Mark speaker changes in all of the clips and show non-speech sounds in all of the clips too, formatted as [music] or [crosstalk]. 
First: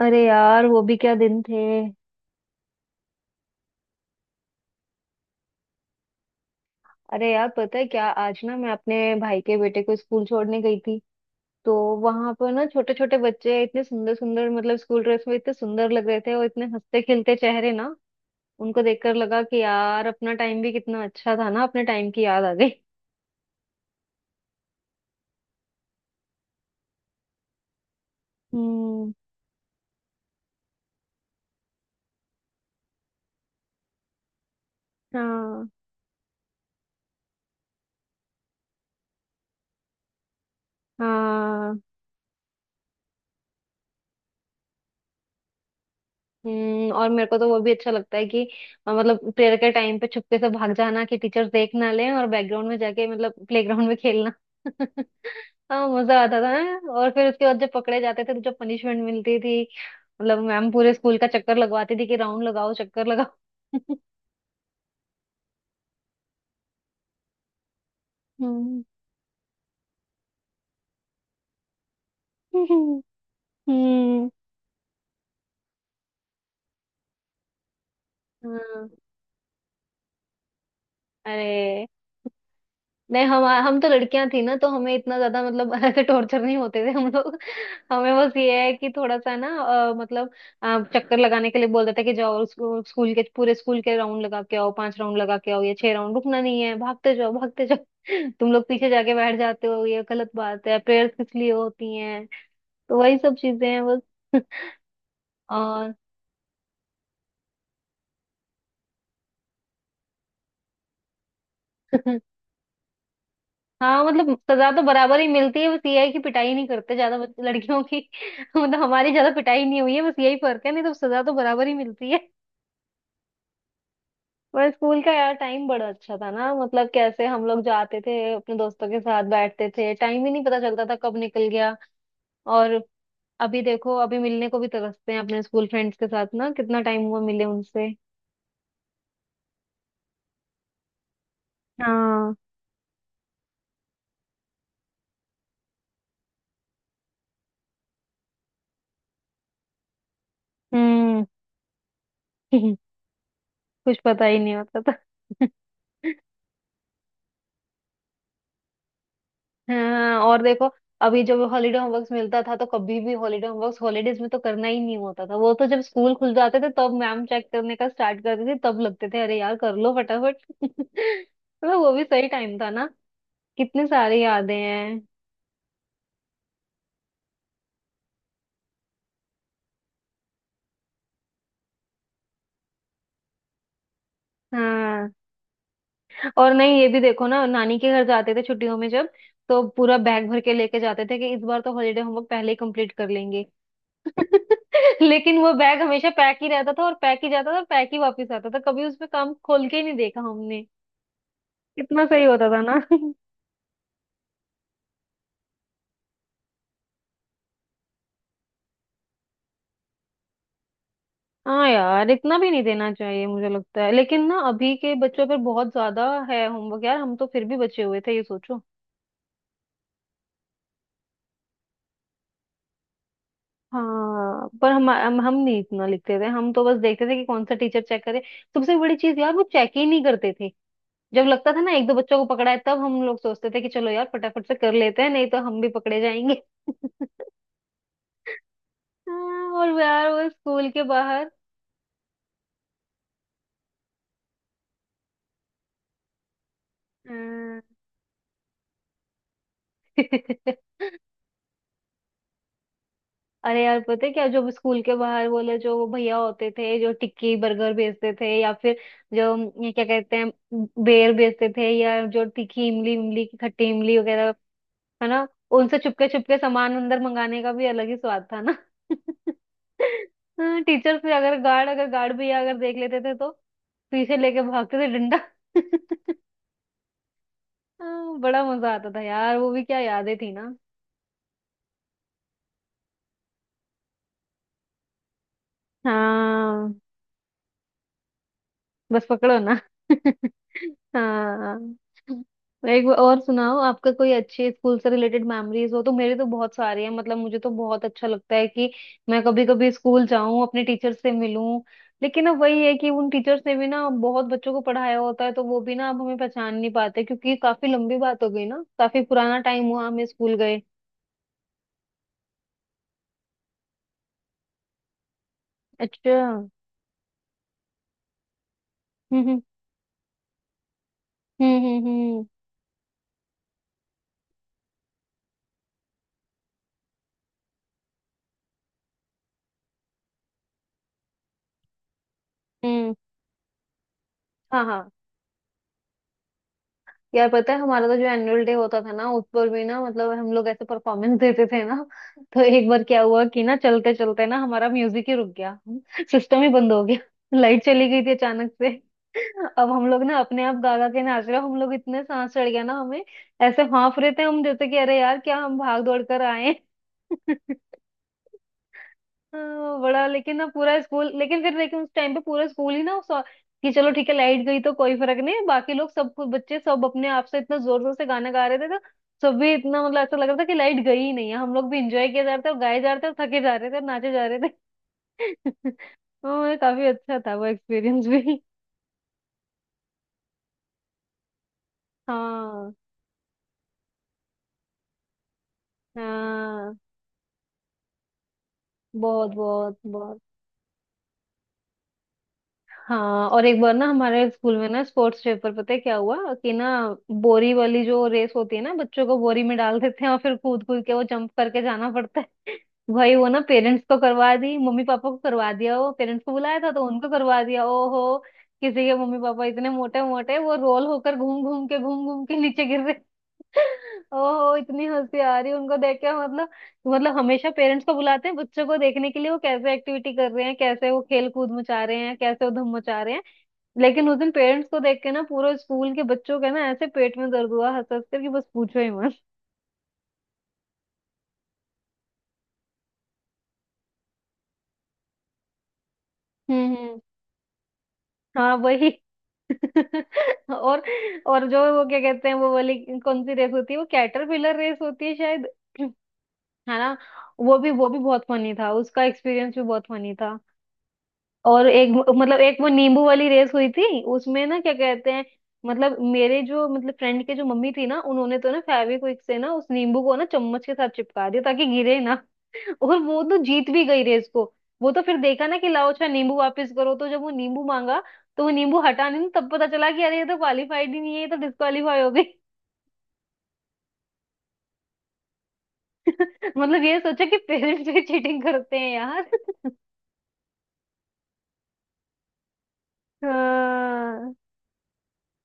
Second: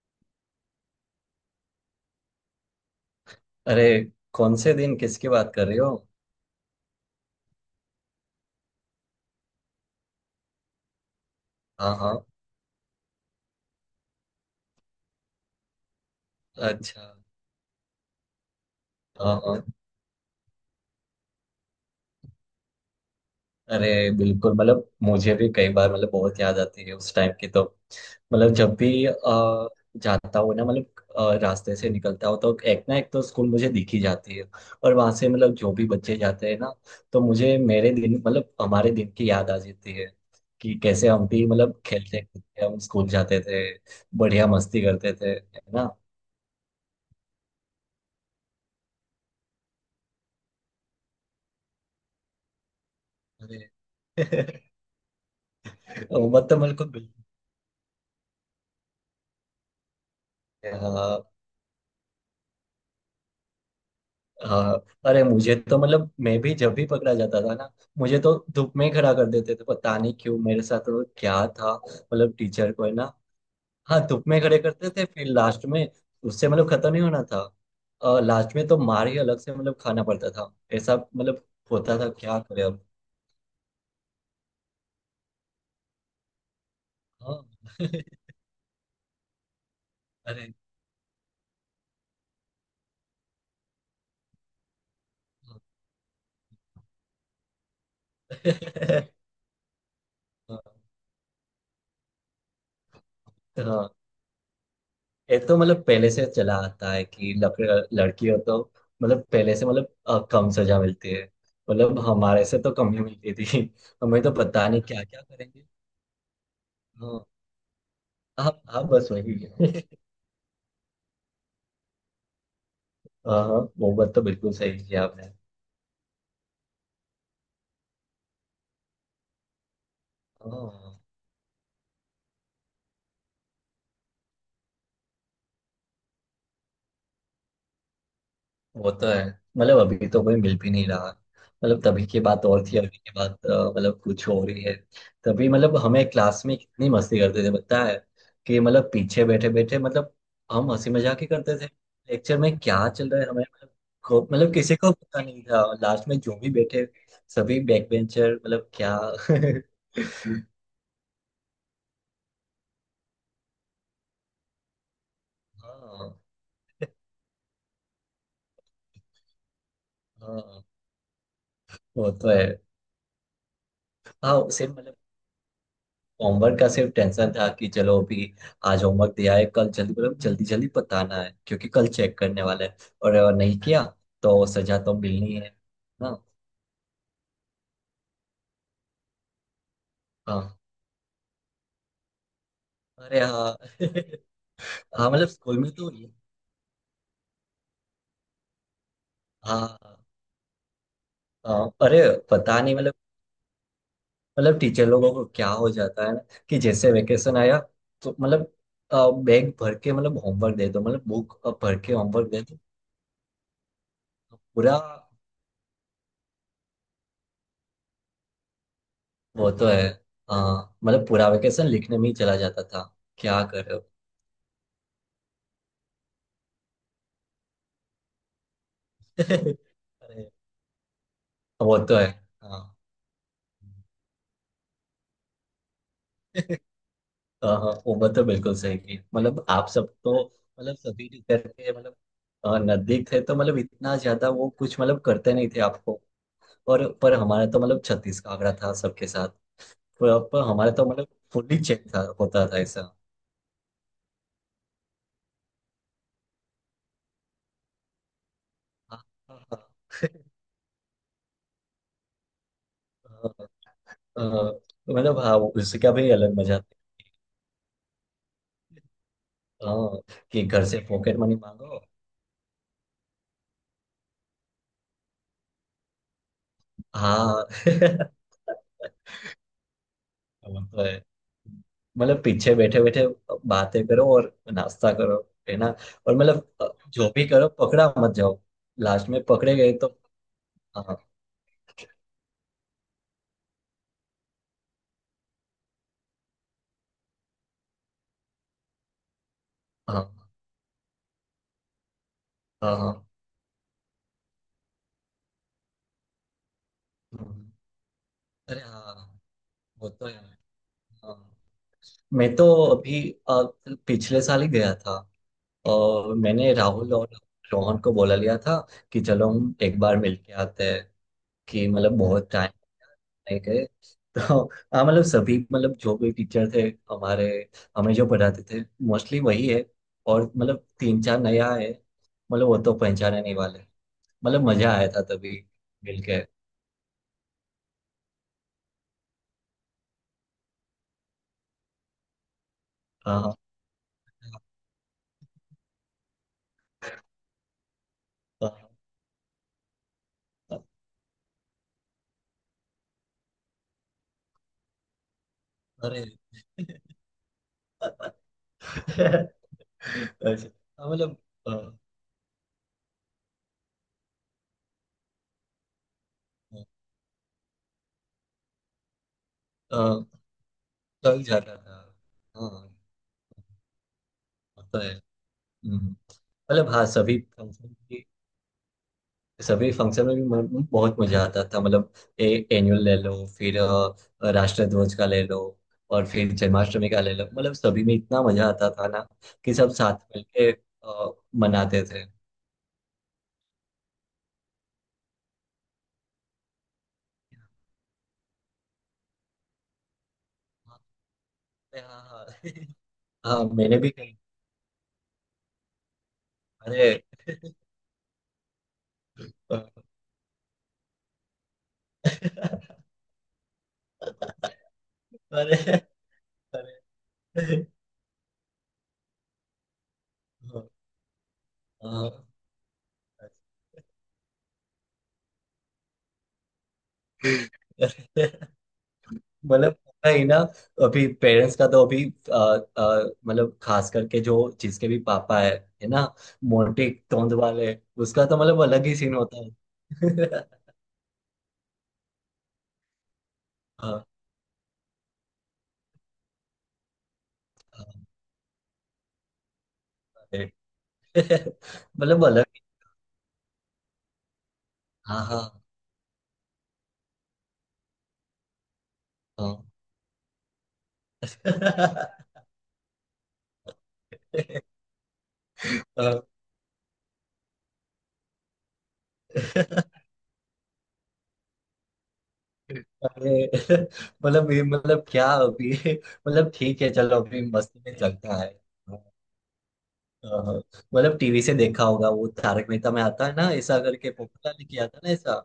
Speaker 1: अरे यार वो भी क्या दिन थे।
Speaker 2: अरे, कौन से दिन, किसकी बात कर रही हो?
Speaker 1: अरे यार, पता है क्या, आज ना मैं अपने भाई के बेटे को स्कूल छोड़ने गई थी तो
Speaker 2: हाँ हाँ।
Speaker 1: वहां पर ना छोटे छोटे बच्चे इतने सुंदर सुंदर, मतलब स्कूल ड्रेस में इतने सुंदर लग रहे थे और इतने हंसते
Speaker 2: अच्छा।
Speaker 1: खेलते चेहरे ना, उनको देखकर
Speaker 2: हाँ
Speaker 1: लगा कि
Speaker 2: हाँ।
Speaker 1: यार अपना टाइम भी कितना अच्छा था ना, अपने टाइम की याद आ गई।
Speaker 2: अरे बिल्कुल, मतलब मुझे भी कई बार मतलब बहुत याद आती है उस टाइम की। तो मतलब जब भी
Speaker 1: हम्म।
Speaker 2: जाता हूँ ना, मतलब रास्ते से निकलता हूँ तो एक ना एक तो स्कूल मुझे दिख ही जाती है। और वहां से मतलब
Speaker 1: हाँ
Speaker 2: जो भी बच्चे जाते हैं ना, तो मुझे मेरे दिन मतलब हमारे दिन की याद आ जाती है कि कैसे हम भी
Speaker 1: हाँ।
Speaker 2: मतलब खेलते खेलते हम स्कूल जाते थे। बढ़िया मस्ती करते थे, है ना।
Speaker 1: हम्म, और मेरे को तो वो भी अच्छा लगता है कि मतलब प्रेयर के टाइम पे चुपके से भाग जाना कि टीचर्स देख ना लें, और बैकग्राउंड में जाके, मतलब
Speaker 2: अरे।
Speaker 1: प्लेग्राउंड में खेलना।
Speaker 2: [laughs]
Speaker 1: [laughs] हाँ, मजा आता
Speaker 2: उम्र
Speaker 1: था।
Speaker 2: तो
Speaker 1: हैं?
Speaker 2: बिल्कुल
Speaker 1: और
Speaker 2: बिल्कुल
Speaker 1: फिर उसके बाद जब पकड़े जाते थे तो जो पनिशमेंट मिलती थी, मतलब मैम
Speaker 2: है,
Speaker 1: पूरे स्कूल
Speaker 2: हाँ।
Speaker 1: का चक्कर लगवाती थी कि राउंड लगाओ, चक्कर लगाओ। [laughs]
Speaker 2: हाँ अरे, मुझे तो मतलब मैं भी जब भी पकड़ा जाता था ना, मुझे तो धूप
Speaker 1: हम्म
Speaker 2: में ही खड़ा कर देते थे। पता नहीं क्यों मेरे साथ, तो क्या था मतलब टीचर को, है
Speaker 1: हम्म
Speaker 2: ना। हाँ धूप
Speaker 1: हम्म,
Speaker 2: में खड़े करते थे फिर लास्ट में उससे मतलब खत्म ही होना था। लास्ट में तो
Speaker 1: हाँ,
Speaker 2: मार ही अलग से मतलब खाना पड़ता था, ऐसा मतलब
Speaker 1: अरे
Speaker 2: होता था। क्या करे अब।
Speaker 1: नहीं, हम तो लड़कियां थी ना, तो हमें इतना ज्यादा, मतलब [laughs] ऐसे टॉर्चर नहीं होते थे हम लोग।
Speaker 2: हाँ। [laughs]
Speaker 1: हमें बस ये है कि थोड़ा सा ना मतलब
Speaker 2: अरे
Speaker 1: चक्कर लगाने के लिए बोल देते कि जाओ, स्कूल के, पूरे स्कूल के राउंड लगा के आओ, पांच राउंड लगा के आओ या छह राउंड, रुकना नहीं है, भागते जाओ भागते जाओ। [laughs] तुम लोग पीछे जाके बैठ जाते हो, ये गलत
Speaker 2: हाँ।
Speaker 1: बात है, प्रेयर्स किस लिए होती हैं। तो वही सब
Speaker 2: [laughs]
Speaker 1: चीजें हैं
Speaker 2: हाँ
Speaker 1: बस। [laughs]
Speaker 2: एक तो मतलब
Speaker 1: और
Speaker 2: पहले से चला आता है कि लड़की हो तो मतलब पहले से मतलब कम सजा मिलती है। मतलब
Speaker 1: [laughs]
Speaker 2: हमारे से तो कम ही मिलती थी। [laughs]
Speaker 1: हाँ,
Speaker 2: हमें तो
Speaker 1: मतलब
Speaker 2: पता
Speaker 1: सजा
Speaker 2: नहीं
Speaker 1: तो
Speaker 2: क्या
Speaker 1: बराबर
Speaker 2: क्या
Speaker 1: ही मिलती
Speaker 2: करेंगे।
Speaker 1: है, बस ये है कि पिटाई नहीं करते ज्यादा
Speaker 2: हाँ।
Speaker 1: लड़कियों की,
Speaker 2: हाँ
Speaker 1: [laughs] मतलब
Speaker 2: हाँ, बस
Speaker 1: हमारी ज्यादा
Speaker 2: वही
Speaker 1: पिटाई नहीं
Speaker 2: है।
Speaker 1: हुई
Speaker 2: [laughs]
Speaker 1: है, बस यही फर्क है, नहीं तो सजा तो बराबर ही मिलती है।
Speaker 2: हाँ हाँ, वो बात तो
Speaker 1: [laughs]
Speaker 2: बिल्कुल
Speaker 1: पर
Speaker 2: सही की
Speaker 1: स्कूल का
Speaker 2: आपने।
Speaker 1: यार टाइम बड़ा अच्छा था ना, मतलब कैसे हम लोग जाते थे अपने दोस्तों के साथ, बैठते थे, टाइम ही नहीं पता चलता था
Speaker 2: हाँ
Speaker 1: कब निकल गया। और अभी देखो, अभी मिलने को भी तरसते हैं अपने स्कूल फ्रेंड्स के साथ ना, कितना टाइम हुआ मिले उनसे।
Speaker 2: वो तो है। मतलब अभी तो कोई मिल भी नहीं रहा। मतलब तभी की
Speaker 1: हाँ।
Speaker 2: बात और थी, अभी की बात मतलब कुछ हो रही है। तभी मतलब हमें क्लास में कितनी मस्ती करते थे पता है, कि मतलब पीछे बैठे बैठे मतलब हम हंसी मजाक
Speaker 1: हम्म।
Speaker 2: ही करते थे। लेक्चर में क्या
Speaker 1: [laughs]
Speaker 2: चल रहा है हमें मतलब
Speaker 1: कुछ पता ही
Speaker 2: मतलब
Speaker 1: नहीं
Speaker 2: किसी
Speaker 1: होता
Speaker 2: को पता नहीं
Speaker 1: था।
Speaker 2: था। लास्ट
Speaker 1: [laughs]
Speaker 2: में जो भी बैठे सभी बैक बेंचर, मतलब क्या। [laughs]
Speaker 1: हाँ और देखो, अभी जब हॉलीडे होमवर्क मिलता था तो कभी भी हॉलीडे होमवर्क हॉलीडेज में तो करना ही नहीं होता था, वो तो जब
Speaker 2: हाँ
Speaker 1: स्कूल खुल जाते थे तब मैम चेक करने का स्टार्ट करती थी, तब लगते थे अरे यार कर लो फटाफट।
Speaker 2: हाँ
Speaker 1: [laughs] तो वो भी
Speaker 2: वो
Speaker 1: सही
Speaker 2: तो है।
Speaker 1: टाइम था ना, कितने सारे
Speaker 2: हाँ
Speaker 1: यादें
Speaker 2: सेम मतलब
Speaker 1: हैं।
Speaker 2: होमवर्क का सिर्फ टेंशन था कि चलो अभी आज होमवर्क दिया है, कल जल्दी मतलब जल्दी जल्दी बताना है क्योंकि कल चेक करने वाला है। और अगर नहीं किया तो सजा तो
Speaker 1: हाँ
Speaker 2: मिलनी है ना।
Speaker 1: और नहीं, ये भी देखो ना, नानी के घर जाते थे छुट्टियों में, जब तो पूरा बैग भर के
Speaker 2: हाँ
Speaker 1: लेके जाते थे कि इस बार तो हॉलीडे होमवर्क पहले ही कंप्लीट कर
Speaker 2: अरे
Speaker 1: लेंगे।
Speaker 2: हाँ। [laughs]
Speaker 1: [laughs]
Speaker 2: हाँ मतलब
Speaker 1: लेकिन वो
Speaker 2: स्कूल में
Speaker 1: बैग
Speaker 2: तो
Speaker 1: हमेशा पैक ही रहता था और पैक ही जाता था और पैक ही वापस आता था, कभी उसमें काम खोल के
Speaker 2: हाँ।
Speaker 1: ही नहीं देखा।
Speaker 2: हाँ अरे,
Speaker 1: कितना सही होता था
Speaker 2: पता नहीं
Speaker 1: ना।
Speaker 2: मतलब,
Speaker 1: [laughs]
Speaker 2: मतलब टीचर लोगों को क्या हो जाता है ना, कि जैसे वेकेशन आया तो मतलब बैग भर के मतलब होमवर्क दे दो, मतलब बुक
Speaker 1: हाँ
Speaker 2: भर के
Speaker 1: यार,
Speaker 2: होमवर्क
Speaker 1: इतना
Speaker 2: दे
Speaker 1: भी
Speaker 2: दो,
Speaker 1: नहीं देना चाहिए मुझे लगता है, लेकिन ना अभी
Speaker 2: पूरा।
Speaker 1: के बच्चों पर बहुत ज्यादा है होमवर्क यार, हम तो फिर भी बचे हुए थे ये सोचो।
Speaker 2: वो तो है। हाँ मतलब पूरा वेकेशन लिखने में ही चला जाता था। क्या कर रहे हो।
Speaker 1: हाँ पर हम नहीं इतना लिखते थे, हम तो बस देखते थे कि कौन सा टीचर चेक करे, सबसे बड़ी चीज यार वो
Speaker 2: [laughs]
Speaker 1: चेक ही नहीं
Speaker 2: अरे
Speaker 1: करते थे। जब लगता था ना
Speaker 2: वो
Speaker 1: एक दो
Speaker 2: तो है।
Speaker 1: बच्चों को पकड़ा है,
Speaker 2: हाँ।
Speaker 1: तब हम लोग सोचते थे कि चलो यार फटाफट से कर लेते हैं नहीं तो हम भी पकड़े जाएंगे।
Speaker 2: [laughs]
Speaker 1: [laughs]
Speaker 2: हाँ हाँ, वो बात तो बिल्कुल सही की मतलब
Speaker 1: हाँ,
Speaker 2: आप
Speaker 1: और
Speaker 2: सब
Speaker 1: यार
Speaker 2: तो
Speaker 1: वो स्कूल
Speaker 2: मतलब
Speaker 1: के
Speaker 2: सभी
Speaker 1: बाहर,
Speaker 2: टीचर के मतलब नजदीक थे तो मतलब इतना ज्यादा वो कुछ मतलब करते नहीं थे आपको। और पर हमारा तो
Speaker 1: हाँ।
Speaker 2: मतलब छत्तीस का आंकड़ा था सबके साथ। पर हमारा तो मतलब
Speaker 1: [laughs]
Speaker 2: फुल्ली चेक था, होता था ऐसा।
Speaker 1: अरे यार पता है क्या, जो स्कूल के बाहर बोले, जो वो भैया होते थे जो टिक्की बर्गर बेचते थे, या फिर
Speaker 2: हाँ
Speaker 1: जो
Speaker 2: हाँ
Speaker 1: ये क्या कहते हैं,
Speaker 2: हाँ। [laughs]
Speaker 1: बेर बेचते थे, या जो तीखी इमली, इमली की खट्टी इमली
Speaker 2: अ,
Speaker 1: वगैरह,
Speaker 2: अ,
Speaker 1: है
Speaker 2: मतलब
Speaker 1: ना,
Speaker 2: हाँ
Speaker 1: उनसे
Speaker 2: उसका
Speaker 1: चुपके
Speaker 2: भी
Speaker 1: चुपके
Speaker 2: अलग मजा
Speaker 1: सामान अंदर
Speaker 2: था।
Speaker 1: मंगाने का भी अलग ही स्वाद था ना।
Speaker 2: हाँ, कि
Speaker 1: [laughs]
Speaker 2: घर से
Speaker 1: टीचर फिर,
Speaker 2: पॉकेट मनी
Speaker 1: अगर गार्ड,
Speaker 2: मांगो।
Speaker 1: अगर गार्ड भैया अगर देख लेते थे तो पीछे लेके भागते थे डंडा। [laughs]
Speaker 2: हाँ। [laughs]
Speaker 1: हाँ, बड़ा मजा आता था यार, वो भी क्या यादें थी ना।
Speaker 2: वो तो है, मतलब पीछे बैठे बैठे बातें करो और नाश्ता करो, है ना। और मतलब
Speaker 1: हाँ,
Speaker 2: जो भी करो पकड़ा मत जाओ,
Speaker 1: बस
Speaker 2: लास्ट में
Speaker 1: पकड़ो
Speaker 2: पकड़े
Speaker 1: ना।
Speaker 2: गए तो।
Speaker 1: [laughs]
Speaker 2: हाँ
Speaker 1: हाँ, एक बार और सुनाओ, आपका कोई अच्छे स्कूल से रिलेटेड मेमोरीज हो तो, मेरे तो बहुत सारे हैं, मतलब मुझे तो बहुत अच्छा लगता है कि मैं कभी कभी
Speaker 2: हाँ
Speaker 1: स्कूल जाऊं, अपने टीचर से मिलूं। लेकिन अब वही है
Speaker 2: हाँ
Speaker 1: कि
Speaker 2: हाँ।
Speaker 1: उन टीचर्स ने भी ना बहुत बच्चों को पढ़ाया होता है तो वो भी ना अब हमें पहचान नहीं पाते, क्योंकि
Speaker 2: हम्म।
Speaker 1: काफी लंबी बात हो गई
Speaker 2: अरे
Speaker 1: ना, काफी
Speaker 2: हाँ।
Speaker 1: पुराना टाइम हुआ
Speaker 2: वो
Speaker 1: हमें
Speaker 2: तो है।
Speaker 1: स्कूल गए।
Speaker 2: हाँ। मैं तो अभी अ, पिछले साल ही गया था। और
Speaker 1: अच्छा। हम्म।
Speaker 2: मैंने राहुल और रोहन को बोला लिया था कि चलो
Speaker 1: हम्म
Speaker 2: हम एक बार मिल के आते हैं, कि
Speaker 1: हम्म।
Speaker 2: मतलब
Speaker 1: हम्म।
Speaker 2: बहुत नहीं गए तो। हाँ मतलब सभी, मतलब जो भी टीचर थे हमारे, हमें जो पढ़ाते थे, मोस्टली वही है। और मतलब तीन चार नया है, मतलब वो तो
Speaker 1: हम्म,
Speaker 2: पहचाने नहीं वाले। मतलब मजा आया
Speaker 1: हाँ
Speaker 2: था तभी मिलके।
Speaker 1: यार पता है, हमारा तो जो एनुअल डे होता था ना उस पर भी ना, मतलब हम लोग ऐसे परफॉर्मेंस देते थे ना, तो एक बार क्या
Speaker 2: हाँ
Speaker 1: हुआ
Speaker 2: हाँ
Speaker 1: कि ना चलते चलते ना हमारा म्यूजिक ही रुक गया, सिस्टम ही बंद हो गया, लाइट चली गई थी अचानक
Speaker 2: हाँ,
Speaker 1: से। अब हम लोग ना अपने आप
Speaker 2: हाँ,
Speaker 1: गागा के नाच रहे, हम लोग, इतने सांस चढ़ गया ना हमें, ऐसे हाँफ रहे थे हम जैसे कि अरे यार क्या हम भाग दौड़
Speaker 2: अरे
Speaker 1: कर आए हैं। हाँ, बड़ा, लेकिन ना
Speaker 2: अच्छा,
Speaker 1: पूरा
Speaker 2: हाँ,
Speaker 1: स्कूल,
Speaker 2: मतलब
Speaker 1: लेकिन
Speaker 2: अ,
Speaker 1: फिर, लेकिन उस टाइम पे पूरा स्कूल ही ना उस, कि चलो ठीक है लाइट गई तो कोई फर्क नहीं, बाकी लोग सब कुछ, बच्चे सब अपने आप से इतना जोर जोर से गाना गा रहे थे, तो सब भी इतना, मतलब
Speaker 2: अ,
Speaker 1: ऐसा लग रहा था कि लाइट गई ही
Speaker 2: लग
Speaker 1: नहीं है, हम
Speaker 2: जाता
Speaker 1: लोग
Speaker 2: था।
Speaker 1: भी इंजॉय किया जा रहा था, और
Speaker 2: हाँ
Speaker 1: गाए जा रहे थे और थके जा रहे थे और नाचे जा रहे थे।
Speaker 2: होता है।
Speaker 1: [laughs]
Speaker 2: हम्म,
Speaker 1: तो
Speaker 2: मतलब हाँ
Speaker 1: काफी अच्छा
Speaker 2: सभी
Speaker 1: था वो
Speaker 2: फंक्शन,
Speaker 1: एक्सपीरियंस भी।
Speaker 2: सभी फंक्शन में भी बहुत मजा आता था। मतलब
Speaker 1: हाँ
Speaker 2: एनुअल ले लो, फिर राष्ट्रध्वज का ले लो, और फिर
Speaker 1: हाँ,
Speaker 2: जन्माष्टमी का ले लो, मतलब सभी में इतना मजा आता था ना,
Speaker 1: बहुत
Speaker 2: कि सब
Speaker 1: बहुत
Speaker 2: साथ
Speaker 1: बहुत।
Speaker 2: मिलके मनाते थे।
Speaker 1: हाँ और एक बार ना हमारे स्कूल में ना स्पोर्ट्स डे पर, पता है क्या हुआ कि ना, बोरी वाली जो रेस होती है ना, बच्चों को बोरी में डाल देते हैं और फिर कूद कूद के वो जंप करके जाना
Speaker 2: हाँ
Speaker 1: पड़ता
Speaker 2: हाँ।
Speaker 1: है,
Speaker 2: [laughs]
Speaker 1: [laughs] भाई वो ना
Speaker 2: हाँ मैंने
Speaker 1: पेरेंट्स
Speaker 2: भी
Speaker 1: को
Speaker 2: कही।
Speaker 1: करवा दी, मम्मी पापा को करवा दिया, वो पेरेंट्स को बुलाया था तो
Speaker 2: अरे।
Speaker 1: उनको करवा दिया। ओहो, किसी के मम्मी पापा इतने
Speaker 2: [laughs]
Speaker 1: मोटे मोटे, वो रोल होकर घूम घूम के, घूम घूम के नीचे गिर। ओहो, इतनी हंसी आ रही है
Speaker 2: अरे
Speaker 1: उनको देख के, मतलब,
Speaker 2: अरे
Speaker 1: मतलब हमेशा पेरेंट्स को बुलाते हैं बच्चों को देखने के लिए, वो कैसे एक्टिविटी कर रहे हैं, कैसे वो खेल कूद मचा रहे
Speaker 2: हाँ,
Speaker 1: हैं, कैसे वो धूम मचा रहे हैं। लेकिन उस दिन पेरेंट्स को देख के ना पूरे स्कूल के बच्चों का ना ऐसे पेट में दर्द हुआ हंस हंस कर, कि
Speaker 2: हाँ।
Speaker 1: बस पूछो ही मत।
Speaker 2: मतलब होता ही ना। अभी पेरेंट्स का तो अभी मतलब खास करके जो जिसके भी पापा है ना, मोटे
Speaker 1: हम्म।
Speaker 2: तोंद वाले, उसका तो
Speaker 1: हाँ
Speaker 2: मतलब अलग
Speaker 1: वही,
Speaker 2: ही सीन होता है।
Speaker 1: [laughs]
Speaker 2: [laughs]
Speaker 1: और और जो वो क्या कहते हैं, वो वाली, कौन सी रेस होती है, वो
Speaker 2: हाँ,
Speaker 1: कैटरपिलर रेस होती है शायद, [clears throat] है ना, वो
Speaker 2: हाँ,
Speaker 1: भी बहुत फनी था, उसका एक्सपीरियंस भी बहुत फनी था।
Speaker 2: अरे। [laughs]
Speaker 1: और एक,
Speaker 2: मतलब
Speaker 1: मतलब एक वो नींबू वाली रेस हुई थी उसमें ना, क्या कहते
Speaker 2: हाँ
Speaker 1: हैं,
Speaker 2: हाँ
Speaker 1: मतलब मेरे जो, मतलब फ्रेंड के जो मम्मी थी ना, उन्होंने तो ना फेविक्विक से ना उस
Speaker 2: हाँ।
Speaker 1: नींबू को ना चम्मच के साथ चिपका दिया ताकि गिरे ना।
Speaker 2: [laughs]
Speaker 1: [laughs] और वो तो जीत भी गई रेस को। वो तो फिर देखा ना कि लाओ अच्छा
Speaker 2: हाँ।
Speaker 1: नींबू वापस करो, तो जब वो नींबू मांगा तो वो नींबू हटा नहीं, तब पता चला कि अरे ये तो क्वालिफाइड ही नहीं है, ये तो डिस्क्वालीफाई हो गई।
Speaker 2: अरे मतलब ये, मतलब क्या अभी, [laughs] मतलब
Speaker 1: [laughs] मतलब
Speaker 2: ठीक है
Speaker 1: ये
Speaker 2: चलो
Speaker 1: सोचा कि
Speaker 2: अभी मस्ती
Speaker 1: पेरेंट्स
Speaker 2: में
Speaker 1: भी
Speaker 2: चलता
Speaker 1: चीटिंग
Speaker 2: है।
Speaker 1: करते हैं यार।
Speaker 2: हाँ, मतलब टीवी से देखा होगा, वो तारक मेहता में
Speaker 1: [laughs]
Speaker 2: आता है ना, ऐसा करके
Speaker 1: हाँ
Speaker 2: पोपटलाल ने किया था ना ऐसा।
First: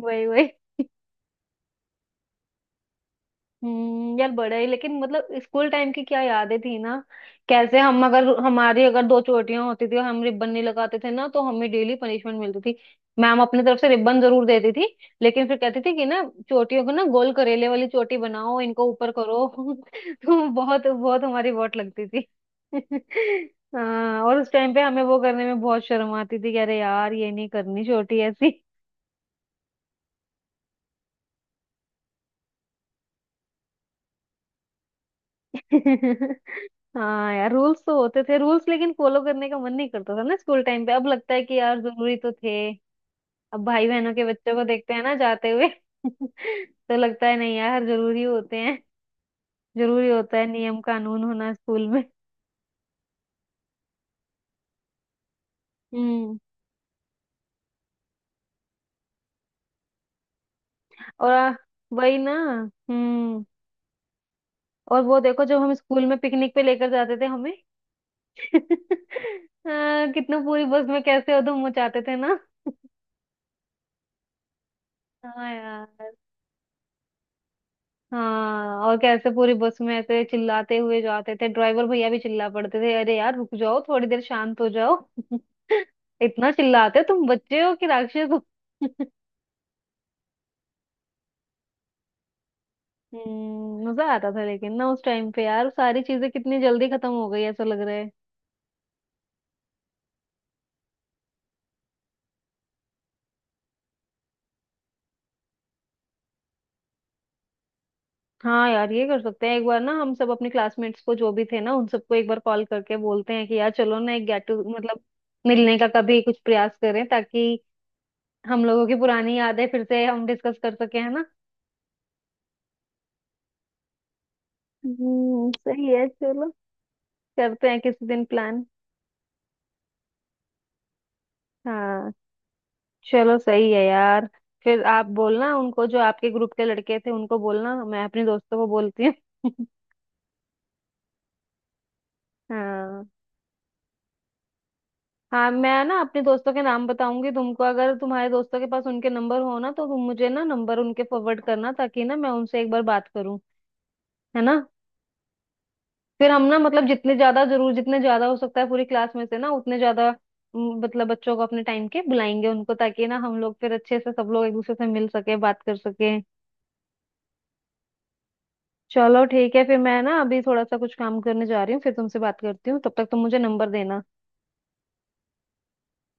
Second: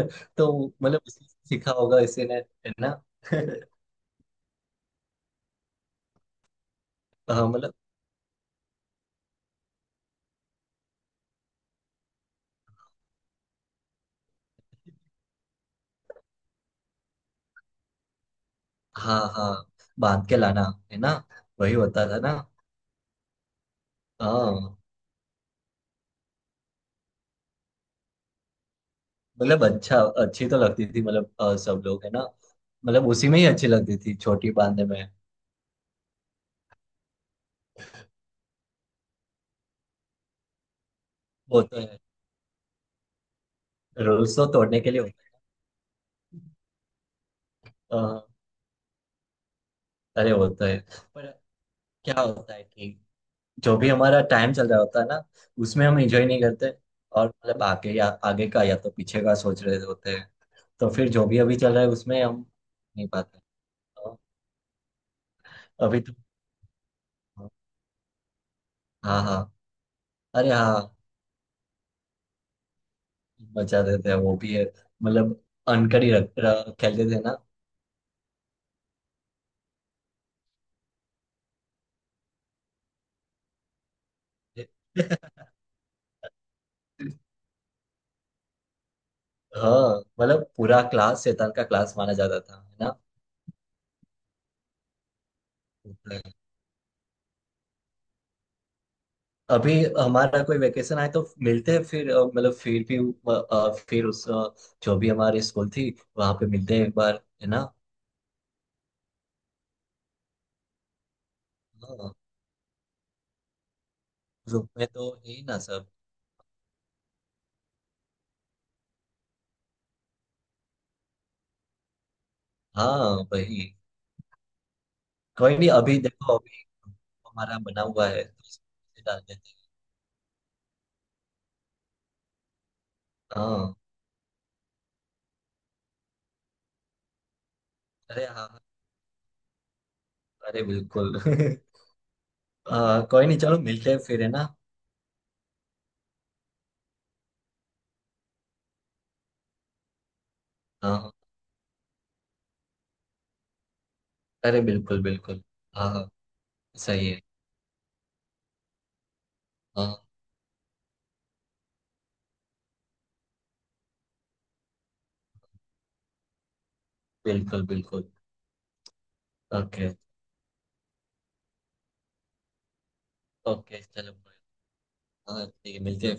Speaker 1: वही वही।
Speaker 2: तो मतलब उसी से सीखा होगा इसे ने, है ना। [laughs]
Speaker 1: हम्म, यार बड़ा ही, लेकिन मतलब स्कूल टाइम की क्या यादें थी ना,
Speaker 2: हाँ मतलब,
Speaker 1: कैसे हम, अगर हमारी अगर दो चोटियां होती थी और हम रिबन नहीं लगाते थे ना तो हमें डेली पनिशमेंट मिलती थी, मैम अपनी तरफ से रिबन जरूर देती थी, लेकिन फिर कहती थी कि ना चोटियों को ना गोल करेले वाली चोटी बनाओ, इनको ऊपर
Speaker 2: हाँ
Speaker 1: करो,
Speaker 2: हाँ
Speaker 1: [laughs]
Speaker 2: बांध के
Speaker 1: तो
Speaker 2: लाना,
Speaker 1: बहुत
Speaker 2: है ना,
Speaker 1: बहुत हमारी
Speaker 2: वही
Speaker 1: वोट लगती
Speaker 2: होता था
Speaker 1: थी।
Speaker 2: ना।
Speaker 1: [laughs] हाँ, और उस टाइम
Speaker 2: हाँ
Speaker 1: पे हमें वो करने में बहुत शर्म आती थी कि अरे यार ये नहीं करनी चोटी ऐसी।
Speaker 2: मतलब अच्छा, अच्छी तो लगती थी मतलब सब लोग, है ना। मतलब उसी में ही अच्छी लगती थी छोटी बांधने में।
Speaker 1: [laughs] हाँ यार, रूल्स तो होते थे रूल्स, लेकिन फॉलो करने का मन नहीं करता था ना स्कूल टाइम पे, अब लगता है कि
Speaker 2: वो
Speaker 1: यार
Speaker 2: तो है।
Speaker 1: जरूरी तो थे। अब भाई बहनों के
Speaker 2: रूल्स तो
Speaker 1: बच्चों को
Speaker 2: तोड़ने के
Speaker 1: देखते
Speaker 2: लिए
Speaker 1: हैं ना
Speaker 2: होता
Speaker 1: जाते हुए, [laughs] तो लगता है नहीं यार
Speaker 2: है
Speaker 1: जरूरी होते हैं, जरूरी
Speaker 2: अरे
Speaker 1: होता है
Speaker 2: वो तो है।
Speaker 1: नियम कानून
Speaker 2: पर
Speaker 1: होना स्कूल में।
Speaker 2: क्या होता है कि जो भी हमारा टाइम चल रहा होता है ना, उसमें हम एंजॉय
Speaker 1: हम्म,
Speaker 2: नहीं करते। और मतलब आगे या आगे का या तो पीछे का सोच रहे होते हैं, तो फिर जो
Speaker 1: और
Speaker 2: भी अभी चल रहा है
Speaker 1: वही
Speaker 2: उसमें
Speaker 1: ना।
Speaker 2: हम नहीं पाते।
Speaker 1: हम्म,
Speaker 2: तो
Speaker 1: और वो देखो जब हम
Speaker 2: अभी
Speaker 1: स्कूल
Speaker 2: तो
Speaker 1: में पिकनिक पे लेकर जाते थे हमें, [laughs]
Speaker 2: हाँ हाँ।
Speaker 1: कितना
Speaker 2: अरे
Speaker 1: पूरी बस
Speaker 2: हाँ
Speaker 1: में कैसे उधम मचाते थे ना।
Speaker 2: मजा देते हैं वो भी है, मतलब
Speaker 1: हाँ
Speaker 2: अनकर ही
Speaker 1: यार।
Speaker 2: रख, रख- खेलते थे ना।
Speaker 1: हाँ, और कैसे पूरी बस में ऐसे चिल्लाते हुए जाते थे, ड्राइवर भैया भी चिल्ला पड़ते थे अरे यार रुक जाओ, थोड़ी देर शांत हो जाओ। [laughs]
Speaker 2: [laughs]
Speaker 1: इतना चिल्लाते तुम, बच्चे हो कि राक्षस हो। [laughs]
Speaker 2: हाँ मतलब पूरा क्लास शैतान का क्लास माना जाता था, है
Speaker 1: हम्म, मजा आता था लेकिन ना उस टाइम पे यार, सारी
Speaker 2: ना।
Speaker 1: चीजें कितनी जल्दी खत्म हो गई ऐसा लग रहा है।
Speaker 2: अभी हमारा कोई वेकेशन आए तो मिलते हैं फिर, मतलब फिर भी फिर उस जो भी हमारी स्कूल थी, वहां पे मिलते हैं एक बार, है ना।
Speaker 1: हाँ यार, ये कर सकते हैं एक बार ना, हम सब अपने क्लासमेट्स को जो भी थे ना, उन
Speaker 2: हाँ
Speaker 1: सबको एक बार कॉल करके बोलते हैं कि यार चलो ना, एक गेट टू,
Speaker 2: ग्रुप में
Speaker 1: मतलब
Speaker 2: तो है ही ना
Speaker 1: मिलने
Speaker 2: सब।
Speaker 1: का कभी कुछ प्रयास करें, ताकि हम लोगों की पुरानी यादें फिर से हम डिस्कस कर सके, है ना।
Speaker 2: हाँ वही।
Speaker 1: हम्म,
Speaker 2: कोई नहीं,
Speaker 1: सही
Speaker 2: अभी
Speaker 1: है,
Speaker 2: देखो
Speaker 1: चलो
Speaker 2: अभी हमारा
Speaker 1: करते हैं
Speaker 2: बना
Speaker 1: किसी
Speaker 2: हुआ है
Speaker 1: दिन
Speaker 2: तो
Speaker 1: प्लान।
Speaker 2: इसमें डाल देते
Speaker 1: हाँ, चलो
Speaker 2: हैं।
Speaker 1: सही
Speaker 2: हाँ।
Speaker 1: है यार, फिर आप बोलना उनको, जो आपके ग्रुप के लड़के थे उनको बोलना, मैं अपने
Speaker 2: अरे हाँ
Speaker 1: दोस्तों
Speaker 2: हाँ,
Speaker 1: को बोलती हूँ।
Speaker 2: अरे बिल्कुल। [laughs]
Speaker 1: [laughs]
Speaker 2: हाँ
Speaker 1: हाँ।
Speaker 2: कोई नहीं चलो मिलते हैं फिर, है ना।
Speaker 1: हाँ, मैं ना अपने दोस्तों के नाम बताऊंगी तुमको, अगर तुम्हारे दोस्तों के पास उनके नंबर हो ना तो तुम मुझे ना नंबर
Speaker 2: हाँ
Speaker 1: उनके
Speaker 2: हाँ,
Speaker 1: फॉरवर्ड करना, ताकि ना मैं उनसे एक बार बात करूँ, है ना।
Speaker 2: अरे बिल्कुल बिल्कुल। हाँ हाँ।
Speaker 1: फिर हम ना, मतलब
Speaker 2: सही
Speaker 1: जितने
Speaker 2: है।
Speaker 1: ज्यादा जरूर, जितने ज्यादा हो सकता है पूरी क्लास में से ना, उतने
Speaker 2: हाँ।
Speaker 1: ज्यादा मतलब बच्चों को अपने टाइम के बुलाएंगे उनको, ताकि ना हम लोग फिर अच्छे से सब लोग एक दूसरे से मिल सके, बात कर सके।
Speaker 2: बिल्कुल बिल्कुल।
Speaker 1: चलो ठीक है, फिर
Speaker 2: ओके।
Speaker 1: मैं ना अभी थोड़ा सा कुछ काम करने जा रही हूँ, फिर तुमसे बात करती हूँ, तब तक तुम मुझे नंबर
Speaker 2: ओके
Speaker 1: देना।
Speaker 2: चलो। हाँ ठीक है, मिलते हैं।